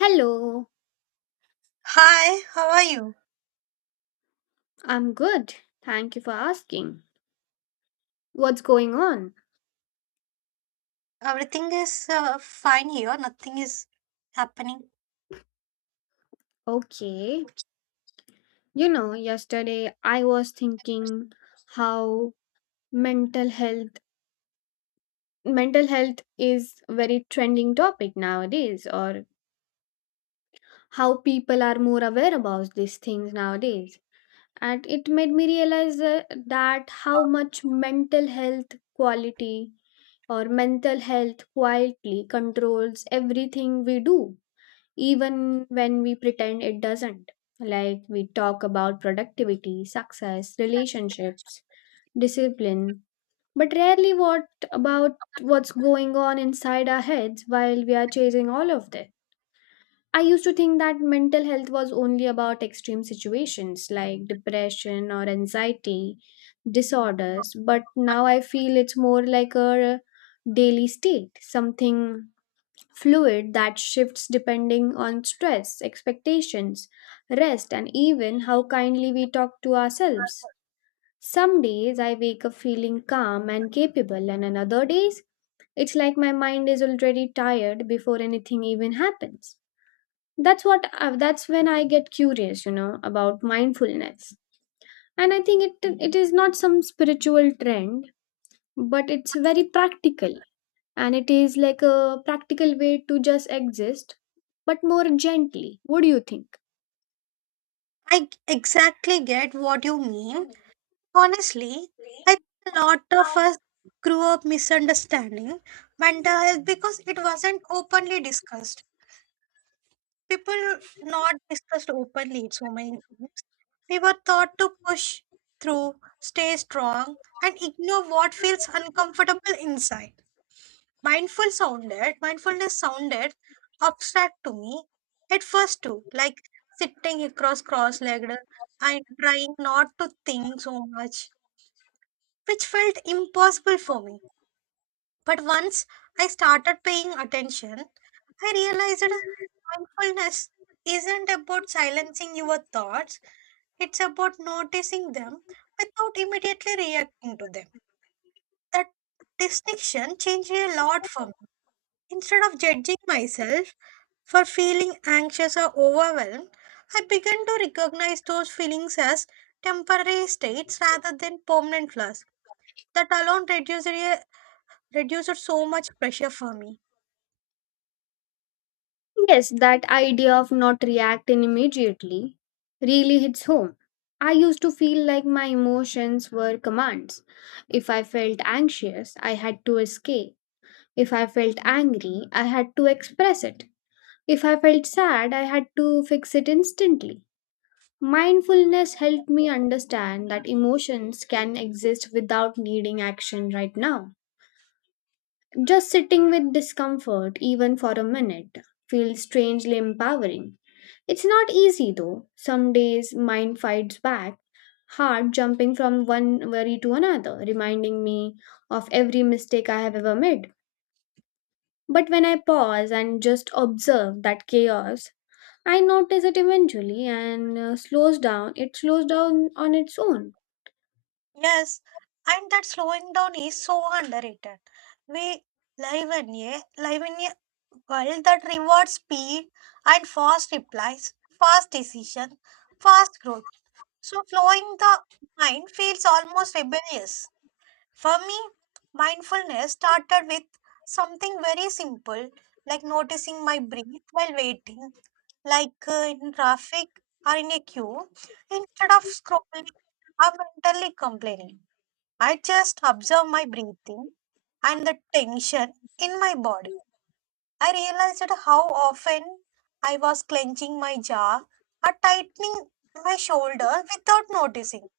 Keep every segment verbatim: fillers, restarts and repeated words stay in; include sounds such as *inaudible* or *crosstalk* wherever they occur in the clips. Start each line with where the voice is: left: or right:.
left: Hello,
right: Hi, how are you?
left: I'm good. Thank you for asking. What's going on?
right: Everything is uh, fine here, nothing is happening.
left: Okay. You know, yesterday I was thinking how mental health mental health is very trending topic nowadays, or how people are more aware about these things nowadays. And it made me realize uh, that how much mental health quality or mental health quietly controls everything we do even when we pretend it doesn't. Like we talk about productivity, success, relationships, discipline, but rarely what about what's going on inside our heads while we are chasing all of this. I used to think that mental health was only about extreme situations like depression or anxiety disorders, but now I feel it's more like a daily state, something fluid that shifts depending on stress, expectations, rest, and even how kindly we talk to ourselves. Some days I wake up feeling calm and capable, and on other days it's like my mind is already tired before anything even happens. That's what I, that's when I get curious, you know, about mindfulness. And I think it it is not some spiritual trend, but it's very practical, and it is like a practical way to just exist but more gently. What do you think?
right: I g- exactly get what you mean. Honestly, I think a lot of us grew up misunderstanding mental health because it wasn't openly discussed. People not discussed openly so many times. We were taught to push through, stay strong, and ignore what feels uncomfortable inside. Mindful sounded mindfulness sounded abstract to me at first too, like sitting across cross-legged and trying not to think so much, which felt impossible for me. But once I started paying attention, I realized that mindfulness isn't about silencing your thoughts, it's about noticing them without immediately reacting to them. That distinction changed a lot for me. Instead of judging myself for feeling anxious or overwhelmed, I began to recognize those feelings as temporary states rather than permanent flaws. That alone reduced, re- reduced so much pressure for me.
left: Yes, that idea of not reacting immediately really hits home. I used to feel like my emotions were commands. If I felt anxious, I had to escape. If I felt angry, I had to express it. If I felt sad, I had to fix it instantly. Mindfulness helped me understand that emotions can exist without needing action right now. Just sitting with discomfort, even for a minute, feels strangely empowering. It's not easy though. Some days, mind fights back, hard, jumping from one worry to another, reminding me of every mistake I have ever made. But when I pause and just observe that chaos, I notice it eventually and uh, slows down. It slows down on its own.
right: Yes, and that slowing down is so underrated. We live in a live in a world that rewards speed and fast replies, fast decision, fast growth. So slowing the mind feels almost rebellious. For me, mindfulness started with something very simple, like noticing my breath while waiting, like uh, in traffic or in a queue. Instead of scrolling or mentally complaining, I just observe my breathing and the tension in my body. I realized that how often I was clenching my jaw or tightening my shoulder without noticing.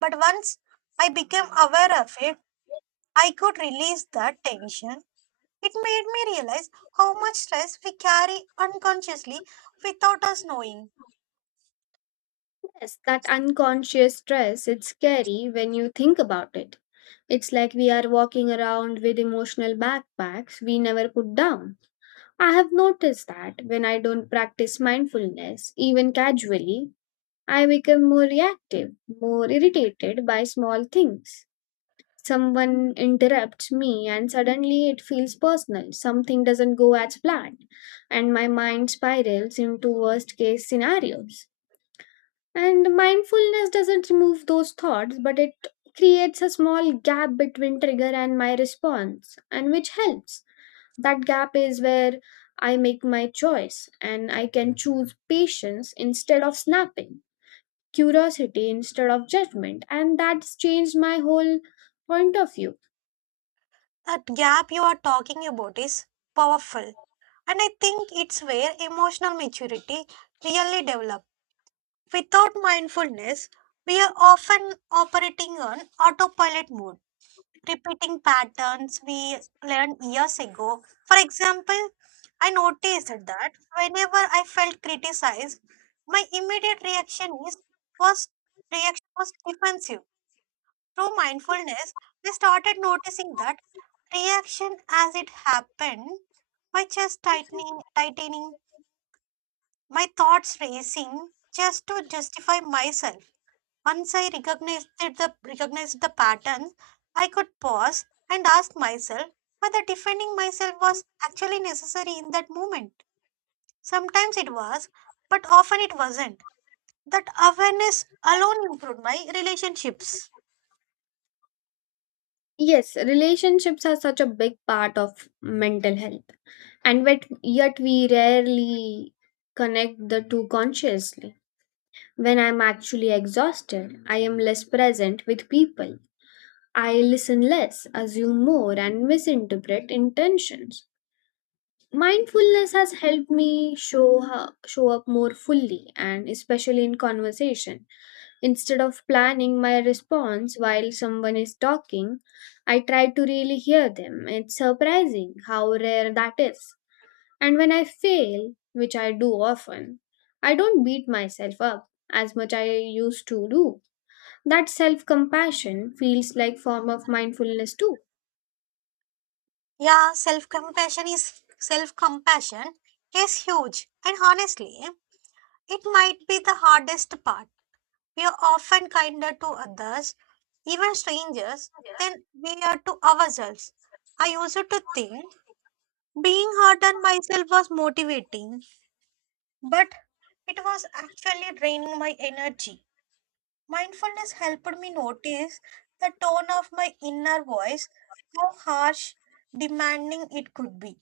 right: But once I became aware of it, I could release that tension. It made me realize how much stress we carry unconsciously without us knowing.
left: Yes, that unconscious stress, it's scary when you think about it. It's like we are walking around with emotional backpacks we never put down. I have noticed that when I don't practice mindfulness, even casually, I become more reactive, more irritated by small things. Someone interrupts me, and suddenly it feels personal. Something doesn't go as planned, and my mind spirals into worst case scenarios. And mindfulness doesn't remove those thoughts, but it creates a small gap between trigger and my response, and which helps. That gap is where I make my choice and I can choose patience instead of snapping, curiosity instead of judgment, and that's changed my whole point of view.
right: That gap you are talking about is powerful, and I think it's where emotional maturity really develops. Without mindfulness, we are often operating on autopilot mode, repeating patterns we learned years ago. For example, I noticed that whenever I felt criticized, my immediate reaction is first reaction was defensive. Through mindfulness, I started noticing that reaction as it happened, my chest tightening, tightening, my thoughts racing just to justify myself. Once I recognized the, recognized the pattern, I could pause and ask myself whether defending myself was actually necessary in that moment. Sometimes it was, but often it wasn't. That awareness alone improved my relationships.
left: Yes, relationships are such a big part of mental health, and yet, yet we rarely connect the two consciously. When I'm actually exhausted, I am less present with people. I listen less, assume more, and misinterpret intentions. Mindfulness has helped me show ho- show up more fully and especially in conversation. Instead of planning my response while someone is talking, I try to really hear them. It's surprising how rare that is. And when I fail, which I do often, I don't beat myself up as much I used to do. That self-compassion feels like form of mindfulness too.
right: Yeah, self compassion is self compassion is huge, and honestly, it might be the hardest part. We are often kinder to others, even strangers, than we are to ourselves. I used to think being hard on myself was motivating, but it was actually draining my energy. Mindfulness helped me notice the tone of my inner voice, how harsh, demanding it could be.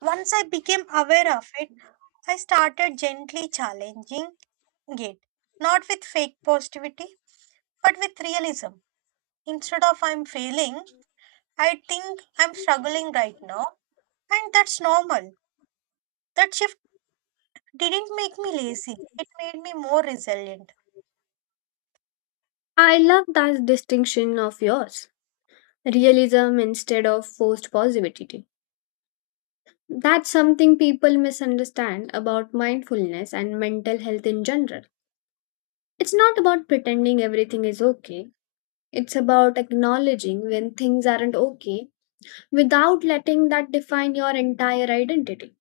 right: Once I became aware of it, I started gently challenging it, not with fake positivity, but with realism. Instead of I'm failing, I think I'm struggling right now. And that's normal. That shift didn't make me lazy, it made me more resilient.
left: I love that distinction of yours. Realism instead of forced positivity. That's something people misunderstand about mindfulness and mental health in general. It's not about pretending everything is okay. It's about acknowledging when things aren't okay without letting that define your entire identity.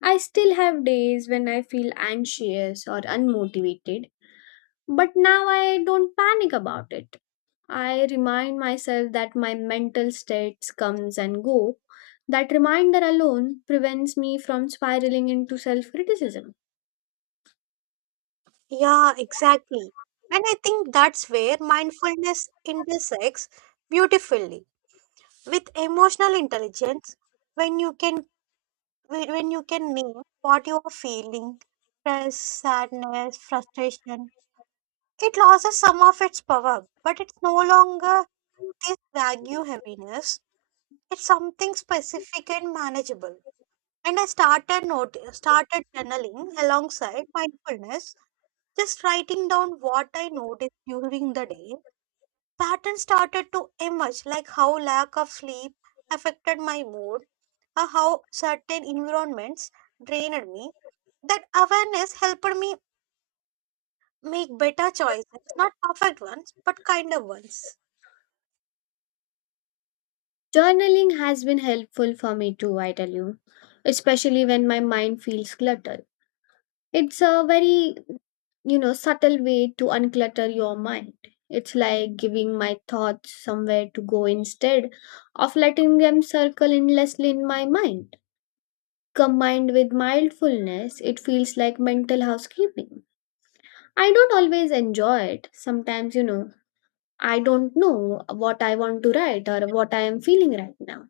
left: I still have days when I feel anxious or unmotivated, but now I don't panic about it. I remind myself that my mental states comes and go. That reminder alone prevents me from spiraling into self-criticism.
right: Yeah, exactly. And I think that's where mindfulness intersects beautifully with emotional intelligence, when you can when when you can name what you are feeling, stress, sadness, frustration. It loses some of its power, but it's no longer this vague heaviness. It's something specific and manageable. And I started not- started journaling alongside mindfulness, just writing down what I noticed during the day. Patterns started to emerge, like how lack of sleep affected my mood, or how certain environments drained me. That awareness helped me make better choices, not perfect ones, but kinder ones.
left: Journaling has been helpful for me too, I tell you, especially when my mind feels cluttered. It's a very, you know, subtle way to unclutter your mind. It's like giving my thoughts somewhere to go instead of letting them circle endlessly in my mind. Combined with mindfulness, it feels like mental housekeeping. I don't always enjoy it. Sometimes, you know, I don't know what I want to write or what I am feeling right now.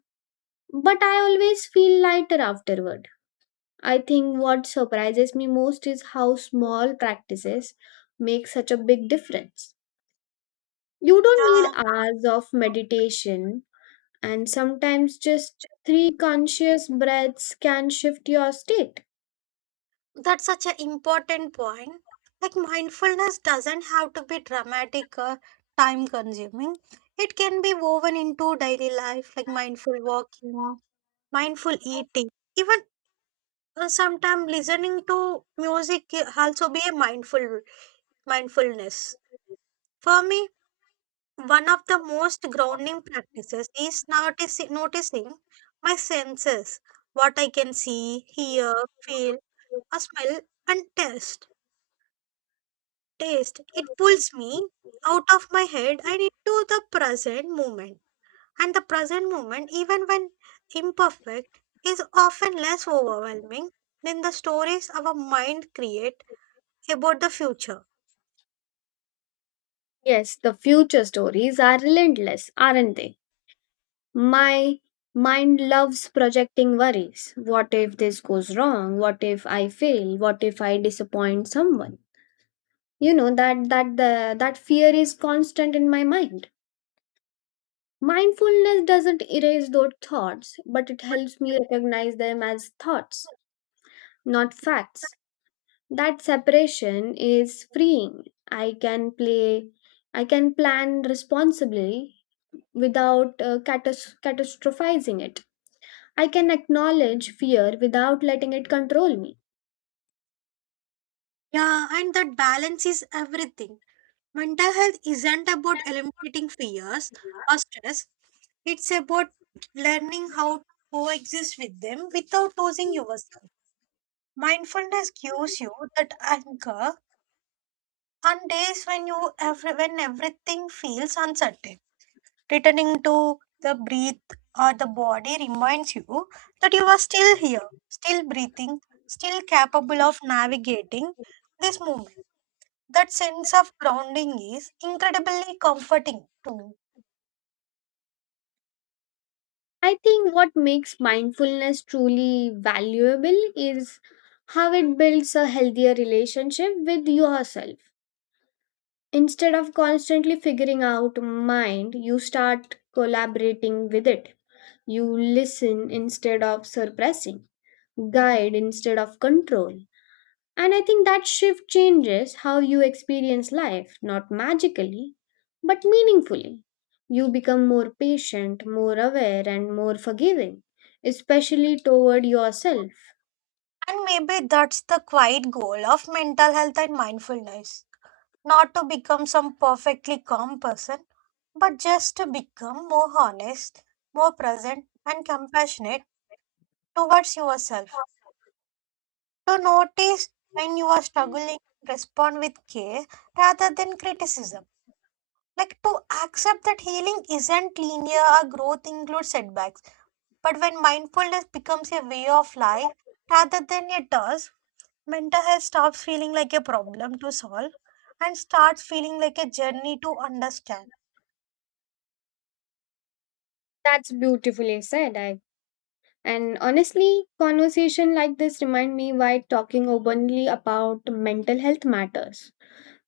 left: But I always feel lighter afterward. I think what surprises me most is how small practices make such a big difference. You don't need
right: Yeah,
left: hours of meditation, and sometimes just three conscious breaths can shift your state.
right: that's such an important point. Like mindfulness doesn't have to be dramatic or time consuming. It can be woven into daily life, like mindful walking, mindful eating. Even uh, sometimes listening to music can also be a mindful mindfulness. For me, one of the most grounding practices is noticing noticing my senses, what I can see, hear, feel, or smell and taste taste. It pulls me out of my head and into the present moment. And the present moment, even when imperfect, is often less overwhelming than the stories our mind create about the future.
left: Yes, the future stories are relentless, aren't they? My mind loves projecting worries. What if this goes wrong? What if I fail? What if I disappoint someone? You know that that the that fear is constant in my mind. Mindfulness doesn't erase those thoughts, but it helps me recognize them as thoughts, not facts. That separation is freeing. I can play I can plan responsibly without uh, catas- catastrophizing it. I can acknowledge fear without letting it control me.
right: Yeah, and that balance is everything. Mental health isn't about eliminating fears or stress. It's about learning how to coexist with them without losing yourself. Mindfulness gives you that anchor on days when you every, when everything feels uncertain, returning to the breath or the body reminds you that you are still here, still breathing, still capable of navigating this moment. That sense of grounding is incredibly comforting to me.
left: I think what makes mindfulness truly valuable is how it builds a healthier relationship with yourself. Instead of constantly figuring out mind, you start collaborating with it. You listen instead of suppressing, guide instead of control. And I think that shift changes how you experience life, not magically, but meaningfully. You become more patient, more aware, and more forgiving, especially toward yourself.
right: And maybe that's the quiet goal of mental health and mindfulness, not to become some perfectly calm person, but just to become more honest, more present and compassionate towards yourself, to notice when you are struggling, respond with care rather than criticism. Like to accept that healing isn't linear or growth includes setbacks. But when mindfulness becomes a way of life rather than a task, mental health stops feeling like a problem to solve and starts feeling like a journey to understand.
left: That's beautifully said. I and honestly, conversation like this remind me why talking openly about mental health matters.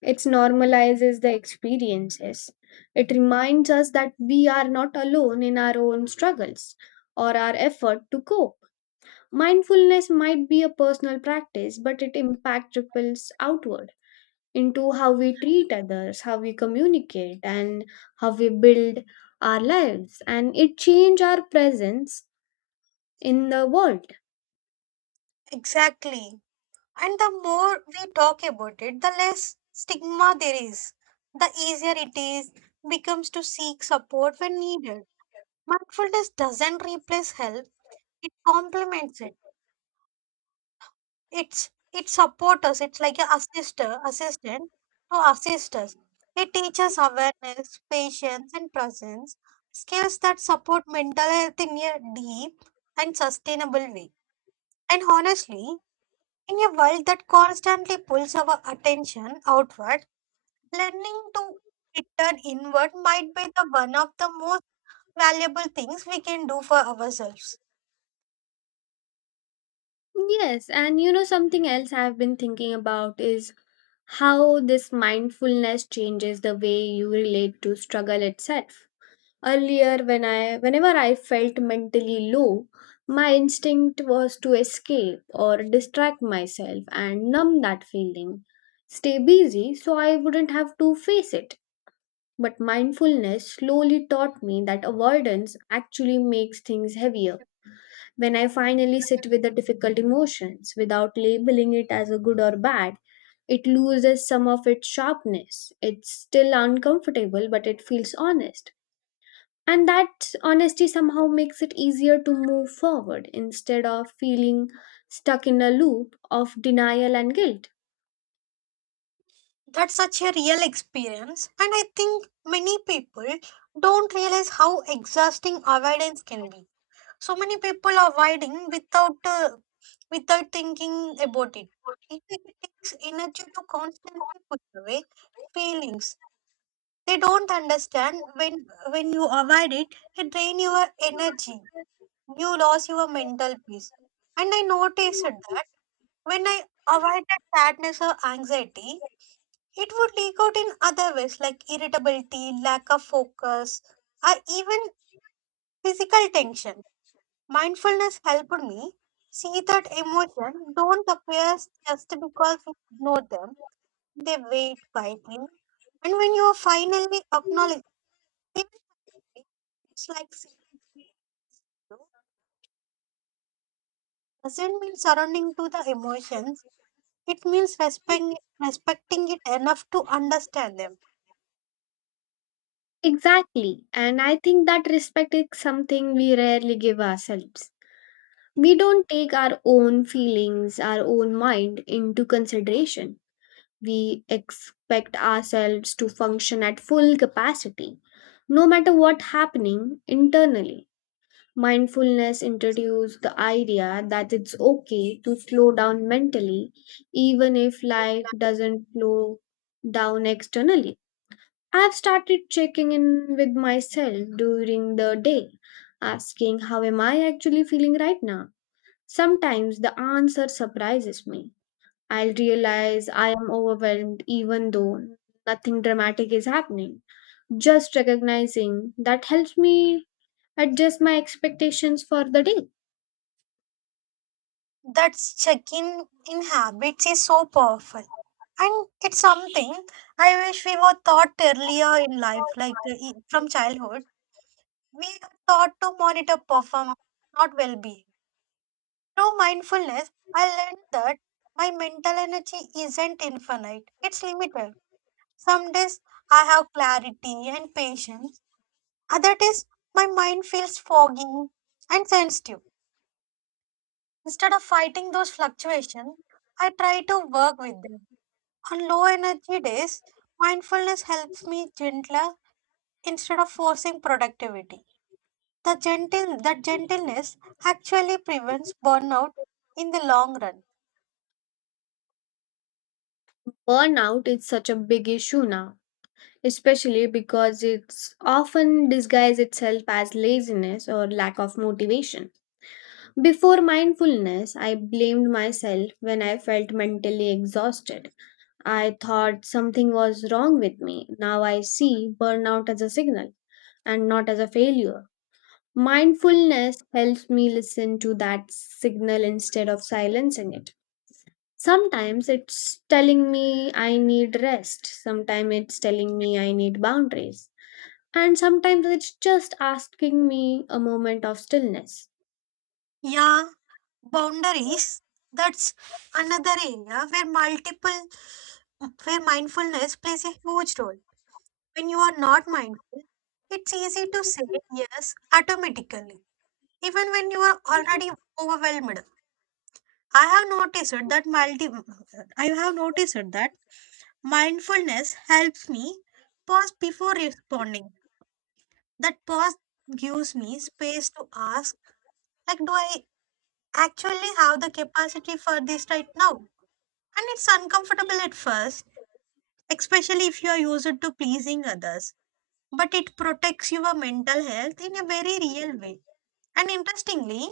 left: It normalizes the experiences. It reminds us that we are not alone in our own struggles or our effort to cope. Mindfulness might be a personal practice, but it impact ripples outward into how we treat others, how we communicate, and how we build our lives. And it change our presence in the world.
right: Exactly. And the more we talk about it, the less stigma there is. The easier it is becomes to seek support when needed. Mindfulness doesn't replace help; it complements it. It's it supports us. It's like an assister, assistant to assist us. It teaches awareness, patience, and presence, skills that support mental health in a deep and sustainable way. And honestly, in a world that constantly pulls our attention outward, learning to return inward might be the one of the most valuable things we can do for ourselves.
left: Yes, and you know something else I've been thinking about is how this mindfulness changes the way you relate to struggle itself. Earlier, when I, whenever I felt mentally low, my instinct was to escape or distract myself and numb that feeling, stay busy so I wouldn't have to face it. But mindfulness slowly taught me that avoidance actually makes things heavier. When I finally sit with the difficult emotions without labeling it as a good or bad, it loses some of its sharpness. It's still uncomfortable, but it feels honest, and that honesty somehow makes it easier to move forward instead of feeling stuck in a loop of denial and guilt.
right: That's such a real experience, and I think many people don't realize how exhausting avoidance can be. So many people are avoiding without uh, without thinking about it. It takes energy to constantly put away feelings. They don't understand when when you avoid it, it drains your energy, you lost your mental peace. And I noticed that when I avoided sadness or anxiety, it would leak out in other ways like irritability, lack of focus, or even physical tension. Mindfulness helped me see that emotions don't appear just because we ignore them, they wait quietly. And when you finally acknowledge it, it's like saying no doesn't mean surrounding to the emotions. It means respecting respecting it enough to understand them.
left: Exactly. And I think that respect is something we rarely give ourselves. We don't take our own feelings, our own mind into consideration. We expect ourselves to function at full capacity, no matter what happening internally. Mindfulness introduced the idea that it's okay to slow down mentally, even if life doesn't slow down externally. I've started checking in with myself during the day, asking how am I actually feeling right now. Sometimes the answer surprises me. I'll realize I am overwhelmed even though nothing dramatic is happening. Just recognizing that helps me adjust my expectations for the day.
right: That check-in in habits is so powerful. And it's something I wish we were taught earlier in life, like uh, e- from childhood. We are taught to monitor performance, not well-being. Through mindfulness, I learned that my mental energy isn't infinite; it's limited. Some days I have clarity and patience. Other days my mind feels foggy and sensitive. Instead of fighting those fluctuations, I try to work with them. On low energy days, mindfulness helps me gentler instead of forcing productivity. The gentle That gentleness actually prevents burnout in the long run.
left: Burnout is such a big issue now, especially because it's often disguised itself as laziness or lack of motivation. Before mindfulness, I blamed myself when I felt mentally exhausted. I thought something was wrong with me. Now I see burnout as a signal and not as a failure. Mindfulness helps me listen to that signal instead of silencing it. Sometimes it's telling me I need rest, sometimes it's telling me I need boundaries, and sometimes it's just asking me a moment of stillness.
right: Yeah, boundaries. That's another area where multiple where mindfulness plays a huge role. When you are not mindful, it's easy to say yes automatically, even when you are already overwhelmed. I have noticed that multi I have noticed that mindfulness helps me pause before responding. That pause gives me space to ask, like, do I actually have the capacity for this right now? And it's uncomfortable at first, especially if you are used to pleasing others. But it protects your mental health in a very real way. And interestingly,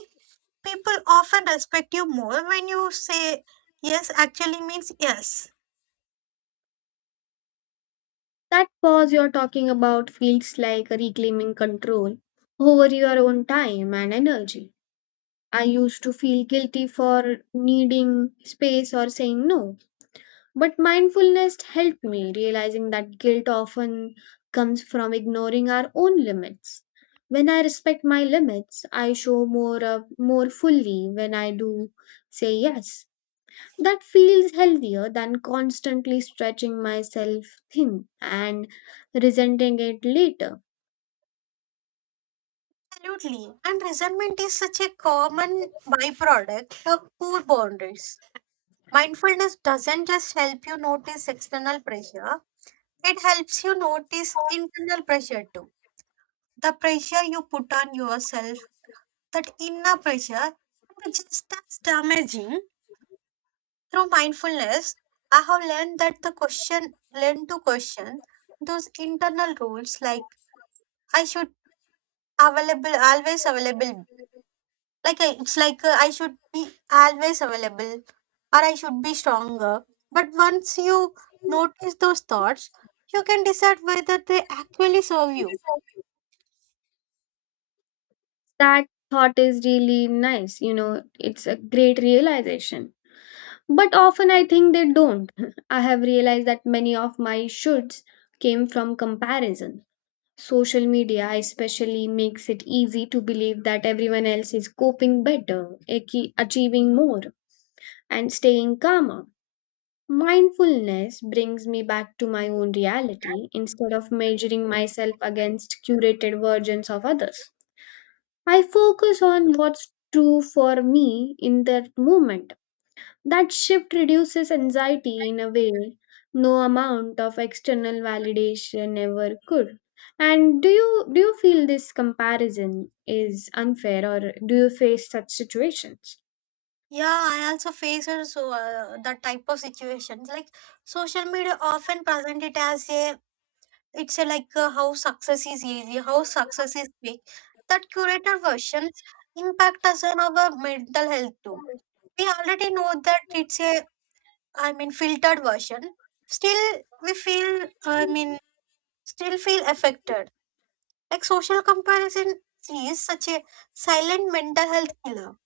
right: people often respect you more when you say yes actually means yes.
left: That pause you're talking about feels like reclaiming control over your own time and energy. I used to feel guilty for needing space or saying no, but mindfulness helped me realizing that guilt often comes from ignoring our own limits. When I respect my limits, I show more up more fully when I do say yes. That feels healthier than constantly stretching myself thin and resenting it later.
right: Absolutely. And resentment is such a common byproduct of poor boundaries. Mindfulness doesn't just help you notice external pressure, it helps you notice internal pressure too. The pressure you put on yourself, that inner pressure, can be just as damaging. Through mindfulness, I have learned that the question, learn to question those internal rules like I should available always available, like I, it's like uh, I should be always available or I should be stronger. But once you notice those thoughts, you can decide whether they actually serve you.
left: That thought is really nice, you know, it's a great realization. But often I think they don't. *laughs* I have realized that many of my shoulds came from comparison. Social media especially makes it easy to believe that everyone else is coping better, achi- achieving more, and staying calmer. Mindfulness brings me back to my own reality instead of measuring myself against curated versions of others. I focus on what's true for me in that moment. That shift reduces anxiety in a way no amount of external validation ever could. And do you do you feel this comparison is unfair, or do you face such situations?
right: Yeah, I also face also uh, that type of situations. Like social media often present it as a it's a like uh, how success is easy, how success is quick. That curator versions impact us on our mental health too. We already know that it's a I mean filtered version, still we feel, I mean still feel affected. Like social comparison is such a silent mental health killer.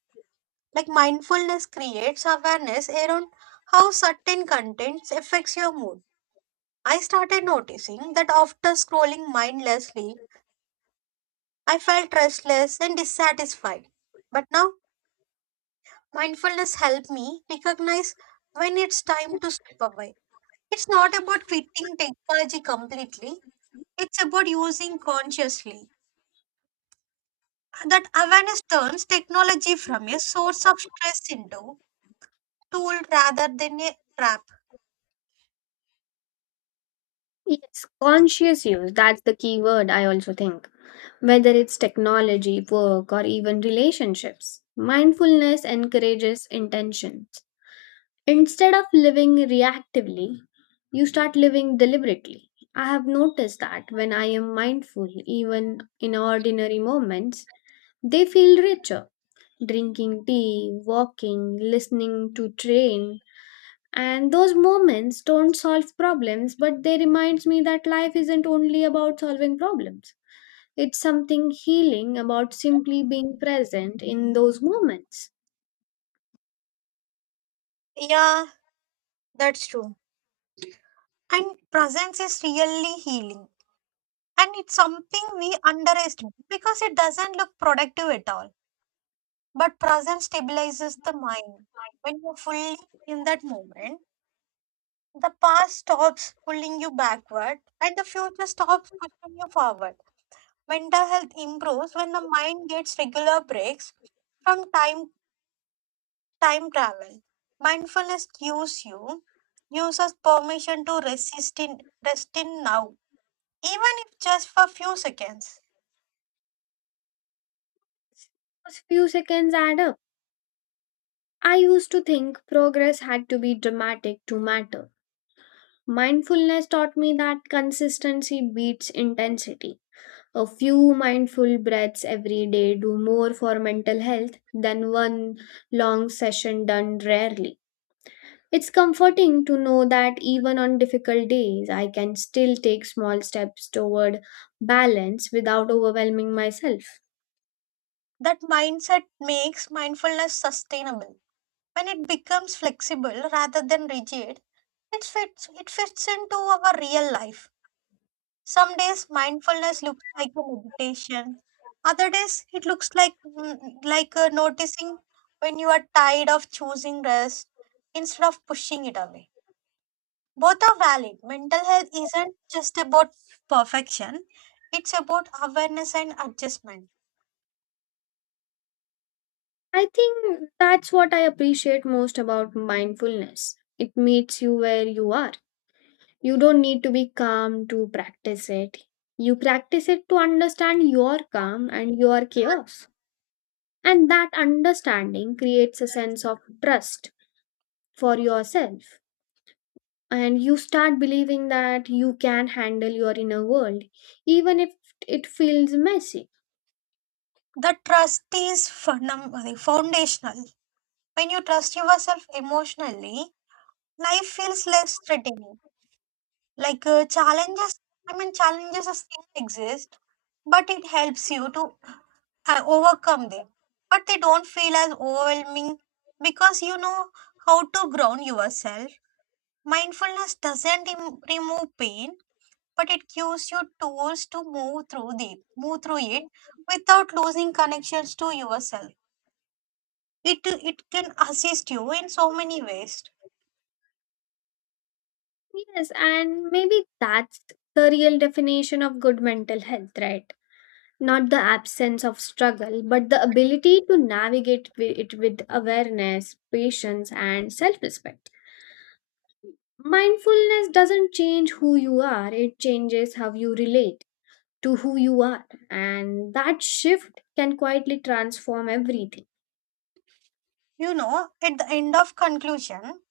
right: Like mindfulness creates awareness around how certain contents affects your mood. I started noticing that after scrolling mindlessly, I felt restless and dissatisfied. But now mindfulness helped me recognize when it's time to step away. It's not about quitting technology completely. It's about using consciously. That awareness turns technology from a source of stress into tool rather than a trap.
left: Yes, conscious use, that's the key word I also think. Whether it's technology, work, or even relationships, mindfulness encourages intention. Instead of living reactively, you start living deliberately. I have noticed that when I am mindful, even in ordinary moments, they feel richer. Drinking tea, walking, listening to train, and those moments don't solve problems, but they reminds me that life isn't only about solving problems. It's something healing about simply being present in those moments.
right: Yeah, that's true. And presence is really healing. And it's something we underestimate because it doesn't look productive at all. But presence stabilizes the mind. When you're fully in that moment, the past stops pulling you backward and the future stops pushing you forward. Mental health improves when the mind gets regular breaks from time time travel. Mindfulness gives you gives us permission to resist in rest in now, even if just for few seconds.
left: Those few seconds add up. I used to think progress had to be dramatic to matter. Mindfulness taught me that consistency beats intensity. A few mindful breaths every day do more for mental health than one long session done rarely. It's comforting to know that even on difficult days, I can still take small steps toward balance without overwhelming myself.
right: That mindset makes mindfulness sustainable. When it becomes flexible rather than rigid, it fits it fits into our real life. Some days mindfulness looks like a meditation. Other days it looks like mm, like uh, noticing when you are tired of choosing rest instead of pushing it away. Both are valid. Mental health isn't just about perfection. It's about awareness and adjustment.
left: I think that's what I appreciate most about mindfulness. It meets you where you are. You don't need to be calm to practice it. You practice it to understand your calm and your chaos. And that understanding creates a sense of trust for yourself. And you start believing that you can handle your inner world, even if it feels messy.
right: The trust is fundam- foundational. When you trust yourself emotionally, life feels less threatening. Like uh, challenges, I mean, challenges are still exist, but it helps you to uh, overcome them. But they don't feel as overwhelming because you know how to ground yourself. Mindfulness doesn't em- remove pain, but it gives you tools to move through the move through it without losing connections to yourself. It it can assist you in so many ways.
left: Yes, and maybe that's the real definition of good mental health, right? Not the absence of struggle, but the ability to navigate wi- it with awareness, patience, and self respect. Mindfulness doesn't change who you are, it changes how you relate to who you are. And that shift can quietly transform everything.
right: You know, at the end of conclusion,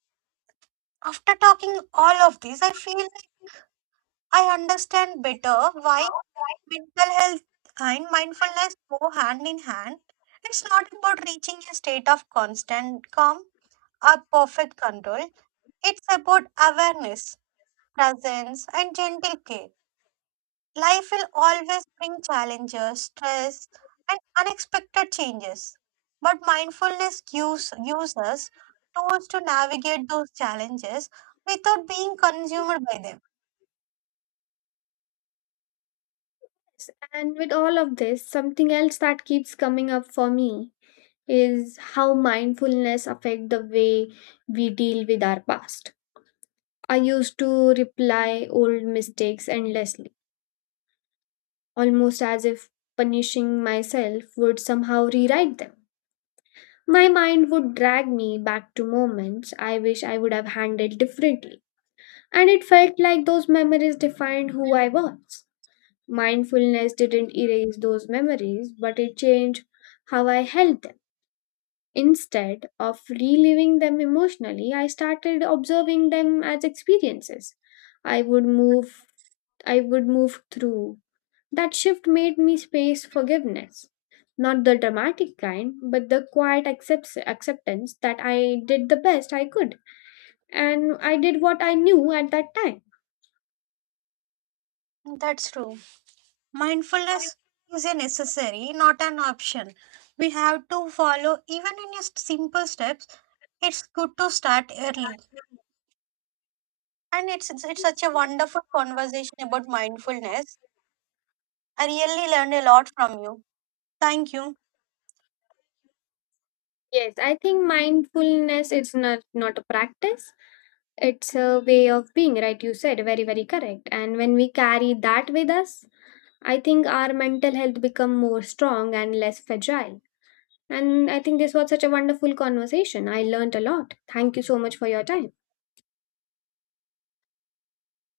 right: after talking all of this, I feel I understand better why mental health and mindfulness go hand in hand. It's not about reaching a state of constant calm or perfect control. It's about awareness, presence, and gentle care. Life will always bring challenges, stress, and unexpected changes. But mindfulness gives, gives us tools to navigate those challenges without being consumed by them.
left: And with all of this, something else that keeps coming up for me is how mindfulness affect the way we deal with our past. I used to reply old mistakes endlessly, almost as if punishing myself would somehow rewrite them. My mind would drag me back to moments I wish I would have handled differently, and it felt like those memories defined who I was. Mindfulness didn't erase those memories, but it changed how I held them. Instead of reliving them emotionally, I started observing them as experiences. I would move I would move through. That shift made me space forgiveness. Not the dramatic kind, but the quiet accepts acceptance that I did the best I could and I did what I knew at that time.
right: That's true. Mindfulness is a necessary, not an option. We have to follow even in just simple steps. It's good to start early. And it's, it's it's such a wonderful conversation about mindfulness. I really learned a lot from you. Thank you.
left: Yes, I think mindfulness is not, not a practice, it's a way of being, right? You said very, very correct. And when we carry that with us, I think our mental health become more strong and less fragile. And I think this was such a wonderful conversation. I learned a lot. Thank you so much for your time.